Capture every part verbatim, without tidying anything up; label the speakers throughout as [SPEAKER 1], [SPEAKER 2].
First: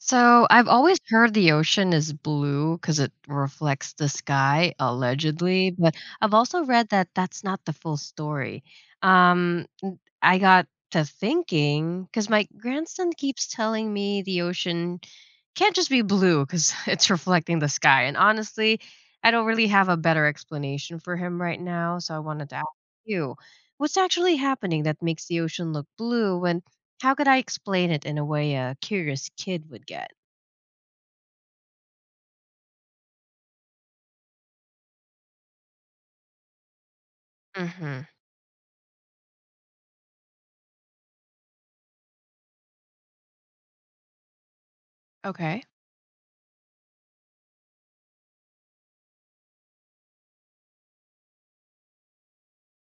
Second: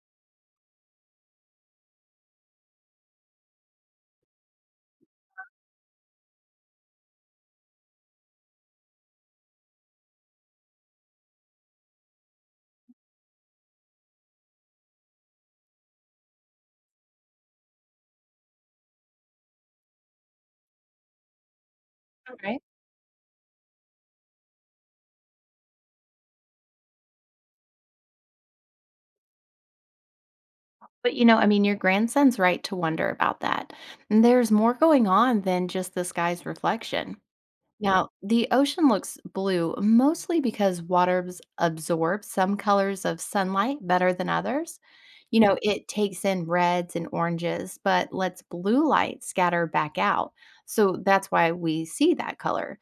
[SPEAKER 1] So I've always heard the ocean is blue because it reflects the sky, allegedly, but I've also read that that's not the full story. Um, n- I got to thinking because my grandson keeps telling me the ocean can't just be blue because it's reflecting the sky. And honestly, I don't really have a better explanation for him right now. So I wanted to
[SPEAKER 2] Right.
[SPEAKER 1] ask you what's actually happening that makes the ocean look blue when how could I explain it in a way a curious kid would get?
[SPEAKER 2] But, you know, I mean, your grandson's right to wonder about that. And there's more going on than just the sky's reflection.
[SPEAKER 1] Mhm.
[SPEAKER 2] Now, the ocean looks blue mostly because water abs- absorbs some colors of sunlight better than others. You know,
[SPEAKER 1] Okay.
[SPEAKER 2] it takes in reds and oranges, but lets blue light scatter back out. So that's why we see that color.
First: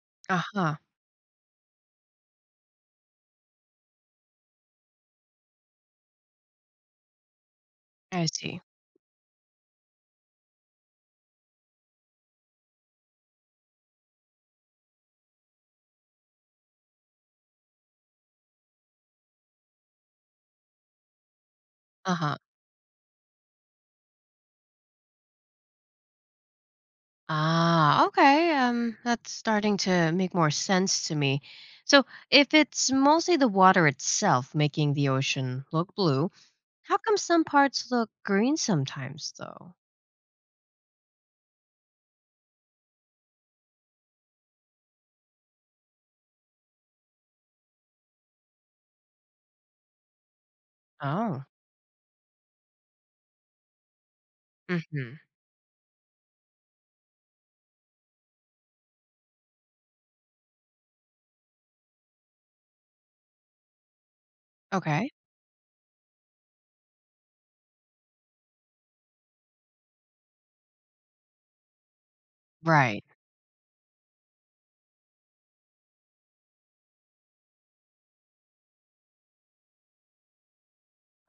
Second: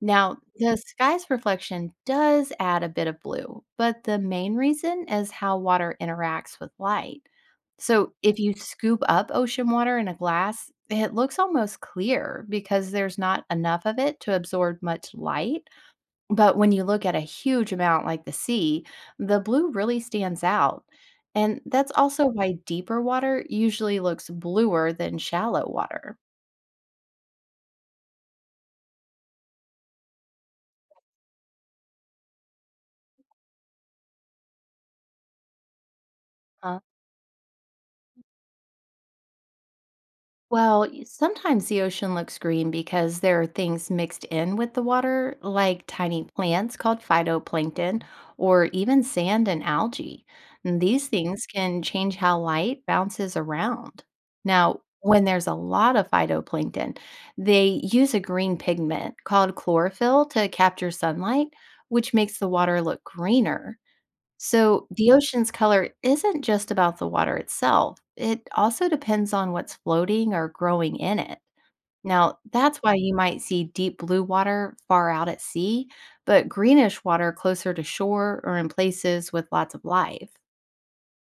[SPEAKER 2] Now,
[SPEAKER 1] Uh-huh.
[SPEAKER 2] the sky's reflection does add a bit of blue, but the main reason is how water interacts with light. So
[SPEAKER 1] I
[SPEAKER 2] if you
[SPEAKER 1] see.
[SPEAKER 2] scoop up ocean water in a glass, it looks almost clear because there's not enough of it to absorb much light. But when you look at a huge amount like the sea, the blue really stands out. And that's also
[SPEAKER 1] Uh-huh.
[SPEAKER 2] why deeper water usually looks bluer than shallow water.
[SPEAKER 1] Ah, okay. Um, that's starting to make more sense to me. So, if it's mostly the water itself making the ocean look blue, how come some parts look green sometimes, though?
[SPEAKER 2] Well, y- sometimes the ocean looks green because there are things mixed in with the water, like tiny plants called phytoplankton, or even sand and algae. And these
[SPEAKER 1] Oh.
[SPEAKER 2] things can change how light bounces around. Now,
[SPEAKER 1] Mhm.
[SPEAKER 2] when there's a lot of phytoplankton, they use a green pigment called chlorophyll to capture sunlight, which makes the water look greener. So,
[SPEAKER 1] Okay.
[SPEAKER 2] the ocean's color isn't just about the water itself, it also depends on what's floating or growing in it. Now, that's why
[SPEAKER 1] Right.
[SPEAKER 2] you might see deep blue water far out at sea, but greenish water closer to shore or in places with lots of life.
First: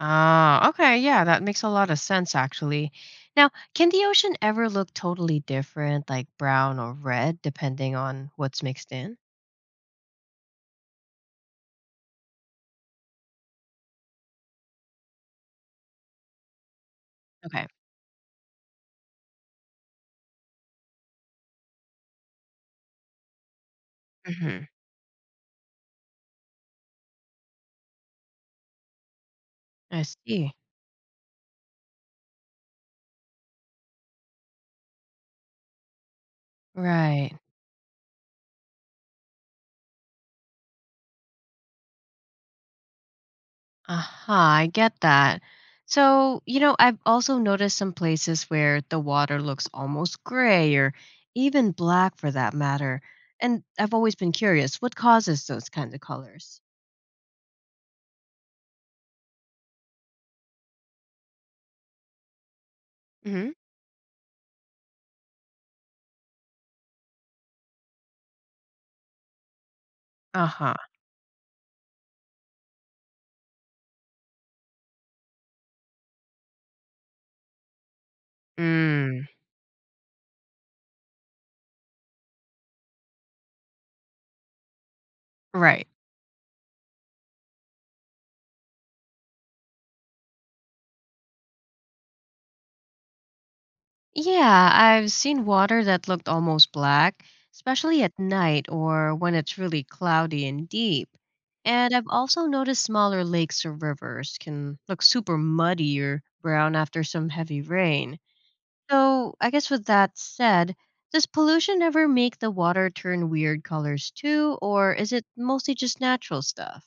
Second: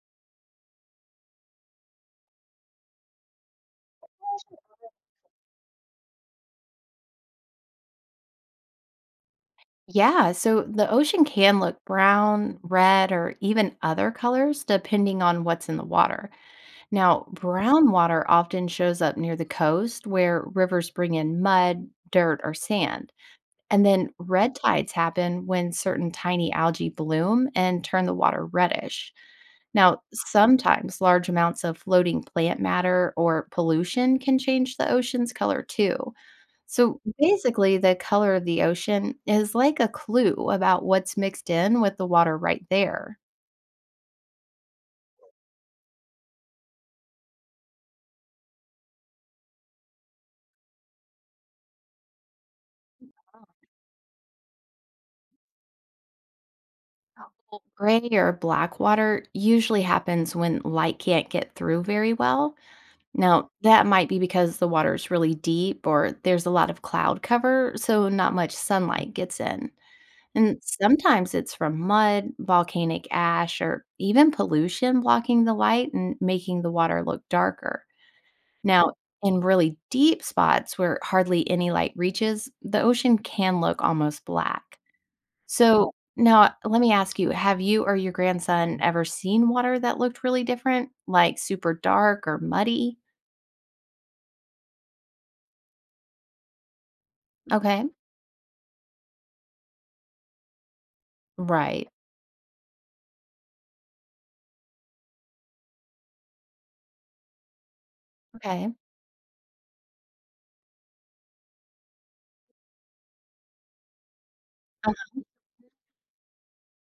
[SPEAKER 1] Ah, okay, yeah, that makes a lot of sense actually. Now, can the ocean ever look totally different, like brown or red, depending on what's mixed in?
[SPEAKER 2] Yeah, so the ocean can look brown, red, or even other colors depending on what's in the water. Now,
[SPEAKER 1] Okay.
[SPEAKER 2] brown water often shows up near the coast where rivers bring in mud, dirt, or sand. And then red
[SPEAKER 1] Hmm.
[SPEAKER 2] tides happen when certain tiny algae bloom and turn the water reddish.
[SPEAKER 1] I
[SPEAKER 2] Now,
[SPEAKER 1] see.
[SPEAKER 2] sometimes large amounts of floating plant matter or pollution can change the ocean's color too. So
[SPEAKER 1] Right.
[SPEAKER 2] basically, the color of the ocean is like a clue about what's mixed in with the water right there.
[SPEAKER 1] Aha, I get that. So, you know, I've also noticed some places where the water looks almost gray or even black for that matter. And I've always been curious what causes those kinds of colors?
[SPEAKER 2] Well, gray or black water usually happens when light can't get through very well. Now,
[SPEAKER 1] Hmm.
[SPEAKER 2] that might be because the water is really deep or there's a lot of cloud cover, so not much sunlight gets in. And
[SPEAKER 1] Uh-huh.
[SPEAKER 2] sometimes it's from mud, volcanic ash, or even pollution blocking the light and making the water look darker. Now,
[SPEAKER 1] Mm,
[SPEAKER 2] in really deep spots where hardly any light reaches, the ocean can look almost black.
[SPEAKER 1] right.
[SPEAKER 2] So, now let me ask you, have you or your grandson ever seen water that looked really different, like super dark or muddy?
[SPEAKER 1] Yeah, I've seen water that looked almost black,
[SPEAKER 2] Okay.
[SPEAKER 1] especially at night or when it's really cloudy and deep.
[SPEAKER 2] Right.
[SPEAKER 1] And I've also noticed smaller lakes or rivers can look super muddy or brown after some heavy rain.
[SPEAKER 2] Okay.
[SPEAKER 1] So, I guess with that said, does pollution ever make the water turn weird colors too, or is
[SPEAKER 2] Uh-huh.
[SPEAKER 1] it mostly just natural stuff?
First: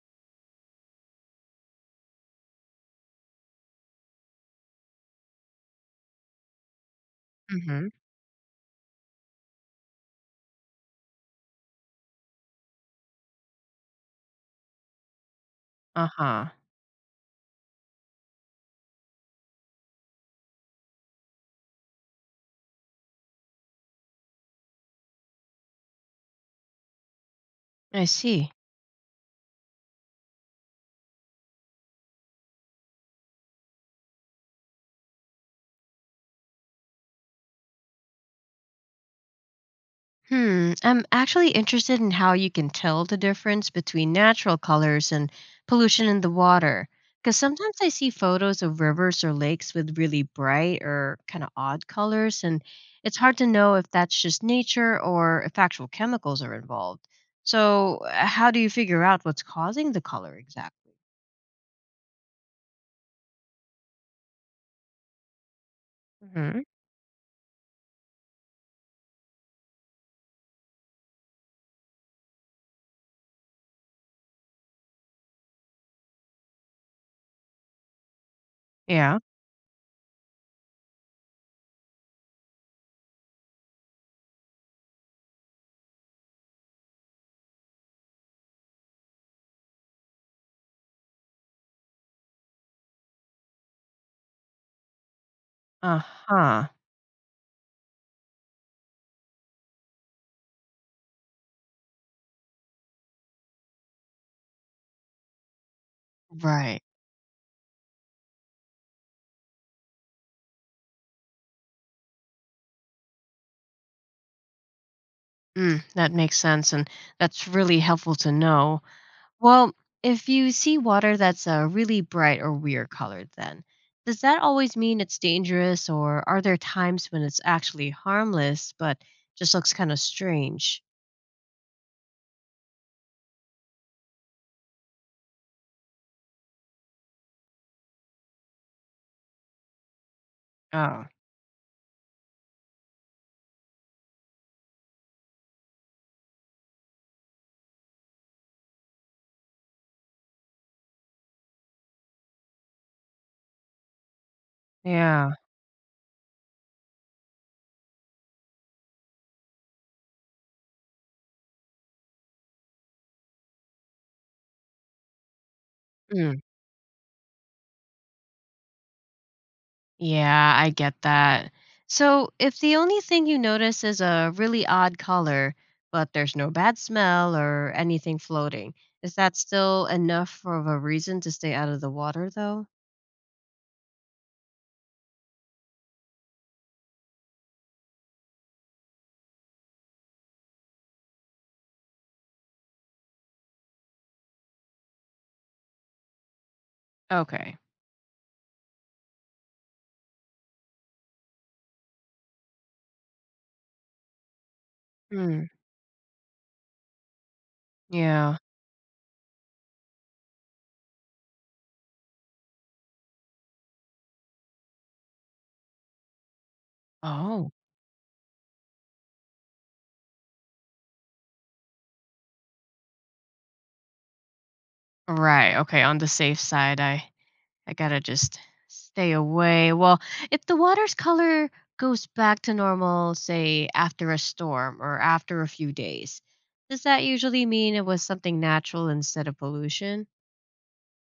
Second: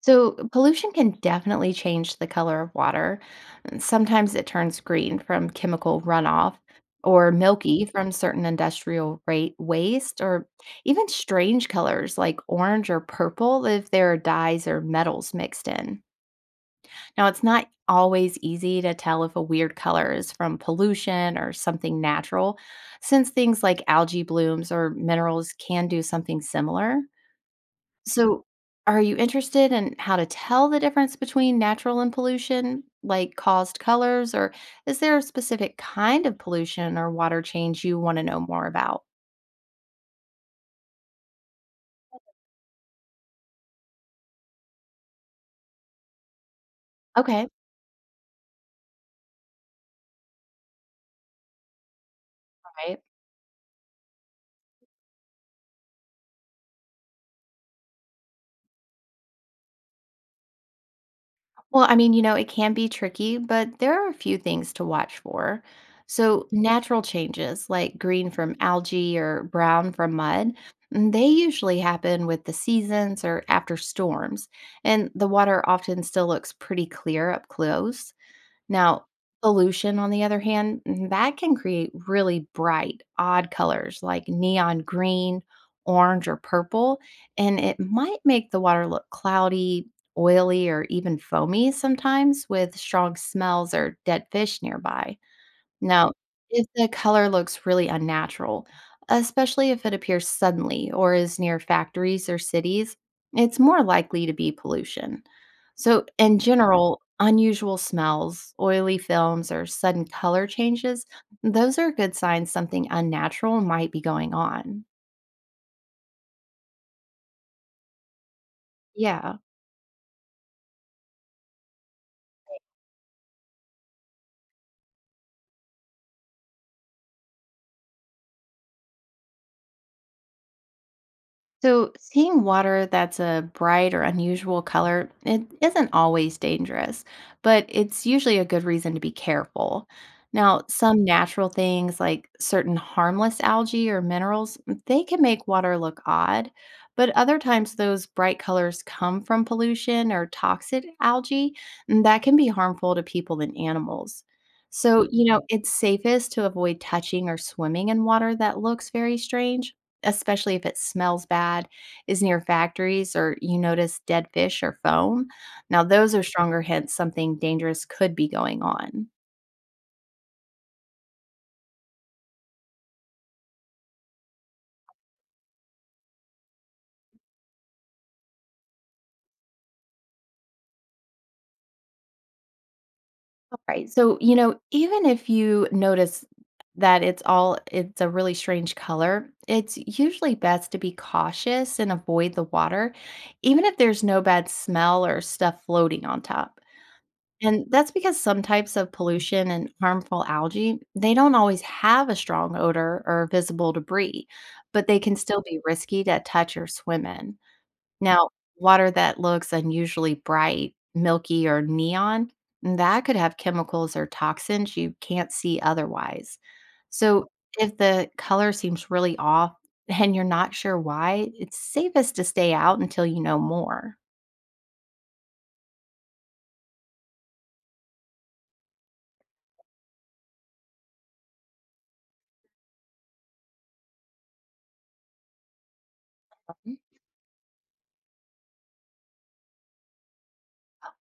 [SPEAKER 2] So pollution can definitely change the color of water. And sometimes it turns green from chemical runoff or milky
[SPEAKER 1] Mm-hmm.
[SPEAKER 2] from certain industrial rate waste or even strange colors like orange or purple if there are dyes or metals mixed in.
[SPEAKER 1] Uh-huh.
[SPEAKER 2] Now, it's not always easy to tell if a weird color is from pollution or something natural since things like algae blooms or minerals can do something similar.
[SPEAKER 1] I
[SPEAKER 2] So,
[SPEAKER 1] see.
[SPEAKER 2] are you interested in how to tell the difference between natural and pollution, like caused colors, or is there a specific kind of pollution or water change you want to know more about?
[SPEAKER 1] Hmm, I'm actually interested in how you can tell the difference between natural colors and pollution in the water. Because
[SPEAKER 2] Okay,
[SPEAKER 1] sometimes I see photos of rivers or lakes with really bright or kind of odd colors, and
[SPEAKER 2] right.
[SPEAKER 1] it's hard to know if that's just nature or if actual chemicals are involved. So, uh, how do you figure out what's causing the color exactly?
[SPEAKER 2] Well, I mean, you know, it can be tricky, but there are a few things to watch for. So,
[SPEAKER 1] Hmm.
[SPEAKER 2] natural changes like green from algae or brown from mud, mm, they usually happen with the seasons or after storms, and the water often still looks pretty clear up close. Now,
[SPEAKER 1] Yeah.
[SPEAKER 2] pollution, on the other hand, mm, that can create really bright, odd colors like neon green, orange, or purple, and it might make the water look cloudy, oily, or even foamy sometimes with strong smells or dead fish nearby.
[SPEAKER 1] Uh
[SPEAKER 2] Now, if
[SPEAKER 1] huh.
[SPEAKER 2] the color looks really unnatural, especially if it appears suddenly or is near factories or cities, it's more likely to be pollution. So, in
[SPEAKER 1] Right.
[SPEAKER 2] general, unusual smells, oily films, or sudden color changes, those are good signs something unnatural might be going on.
[SPEAKER 1] Mm, that makes sense, and that's really helpful to know.
[SPEAKER 2] Yeah.
[SPEAKER 1] Well, if you see water that's a really bright or weird colored, then does that always mean it's dangerous, or are there times when it's actually harmless but just looks kind of strange?
[SPEAKER 2] So, seeing water that's a bright or unusual color, it isn't always dangerous, but it's usually a good reason to be careful. Now, some
[SPEAKER 1] Oh,
[SPEAKER 2] natural things like certain harmless algae or minerals, mm, they can make water look odd, but other times those bright colors come from pollution or toxic algae, and that can be harmful to people and animals. So, you
[SPEAKER 1] yeah.
[SPEAKER 2] know, it's safest to avoid touching or swimming in water that looks very strange, especially if it smells bad, is near factories, or you notice dead fish or foam. Now, those are
[SPEAKER 1] Mm,
[SPEAKER 2] stronger hints something dangerous could be going on.
[SPEAKER 1] yeah, I get that. So, if the only thing you notice is a really odd color, but there's no bad smell or anything floating, is that still enough for of a reason to stay out of the water, though?
[SPEAKER 2] Right. So, you know, even if you notice that it's all it's a really strange color, it's usually best to be cautious and avoid the water, even if there's no bad smell or stuff floating on top.
[SPEAKER 1] Okay.
[SPEAKER 2] And that's because some types of pollution and harmful algae, they don't always have a strong odor or visible debris, but they can still
[SPEAKER 1] Mm,
[SPEAKER 2] be risky to touch or swim in. Now,
[SPEAKER 1] yeah.
[SPEAKER 2] water that looks unusually bright, milky, or neon, that could have chemicals or toxins you can't see otherwise. So,
[SPEAKER 1] Oh.
[SPEAKER 2] if the color seems really off and you're not sure why, it's safest to stay out until you know more.
[SPEAKER 1] Right. Okay. On the safe side, I I gotta just stay away. Well, if the water's color goes back to normal, say after a storm or after a few days, does that usually mean it was something natural instead of pollution?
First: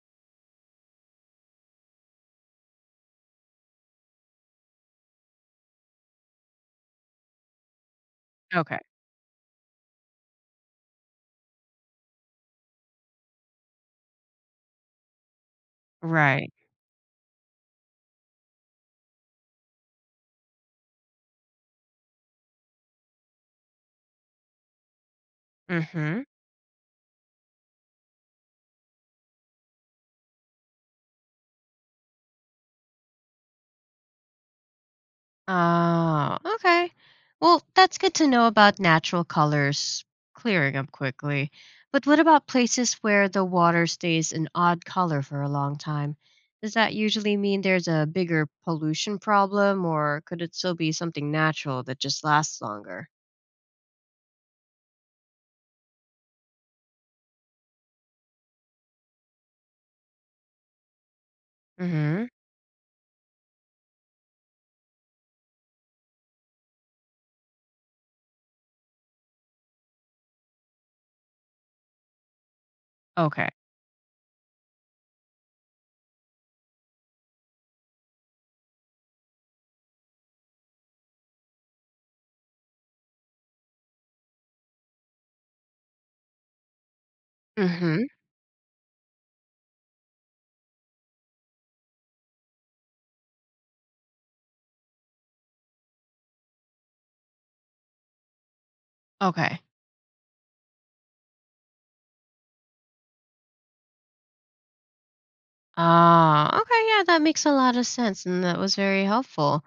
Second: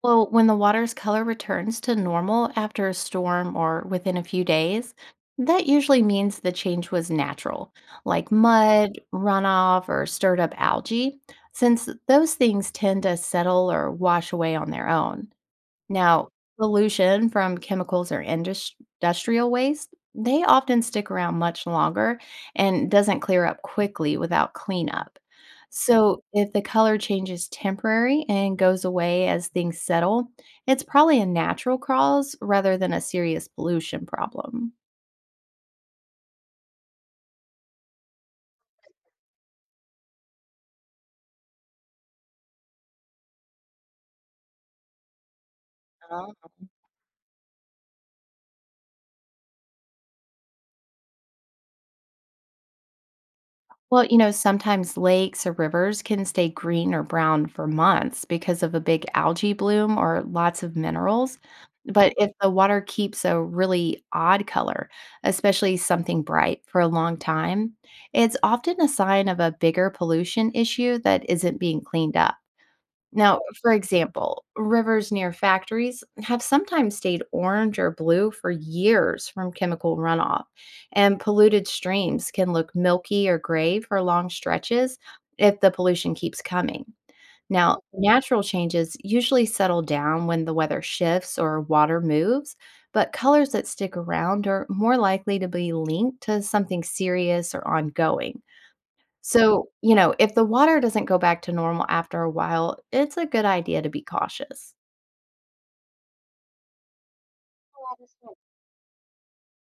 [SPEAKER 2] Well, when the water's color returns to normal after a storm or within a few days, that usually means the change was natural, like
[SPEAKER 1] Okay.
[SPEAKER 2] mud, runoff, or stirred up algae, since those things tend to settle or wash away on their own. Now,
[SPEAKER 1] Right.
[SPEAKER 2] pollution from chemicals or indus- industrial waste, they often stick around much longer and doesn't clear up quickly without cleanup.
[SPEAKER 1] Mm-hmm.
[SPEAKER 2] So, if the color changes temporary and goes away as things settle, it's probably a natural cause rather than a serious pollution problem.
[SPEAKER 1] Oh, okay. Well, that's good to know about natural colors clearing up quickly. But what about places where the water stays an odd color for a long time? Does that usually mean there's a bigger pollution problem, or could it still be something natural that just lasts longer?
[SPEAKER 2] Well, you know, sometimes lakes or rivers can stay green or brown for months because of a big algae bloom or lots of minerals. But
[SPEAKER 1] Mm-hmm.
[SPEAKER 2] if the water keeps a really odd color, especially something bright for a long time, it's often a sign of a bigger pollution issue that isn't being cleaned up. Now,
[SPEAKER 1] Okay.
[SPEAKER 2] for example, rivers near factories have sometimes stayed orange or blue for years from chemical runoff, and polluted streams can look milky or gray for long stretches if the pollution keeps coming. Now,
[SPEAKER 1] Mm-hmm.
[SPEAKER 2] natural changes usually settle down when the weather shifts or water moves, but colors that stick around are more likely to be linked to something serious or ongoing.
[SPEAKER 1] Okay.
[SPEAKER 2] So, you know, if the water doesn't go back to normal after a while, it's a good idea to be cautious.
[SPEAKER 1] Ah, okay, yeah, that makes a lot of sense, and that was very helpful.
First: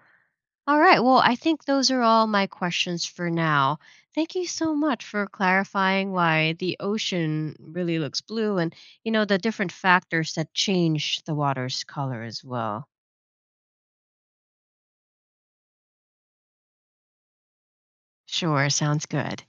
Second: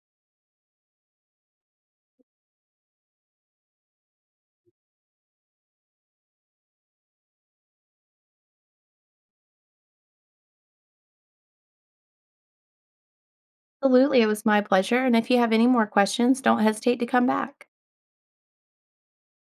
[SPEAKER 1] All right. Well, I think those are all my questions for now. Thank you so much for clarifying why the ocean really looks blue and, you know, the different factors that change the water's color as well.
[SPEAKER 2] Absolutely. It was my pleasure. And if you have any more questions, don't hesitate to come back.
[SPEAKER 1] Sure. Sounds good.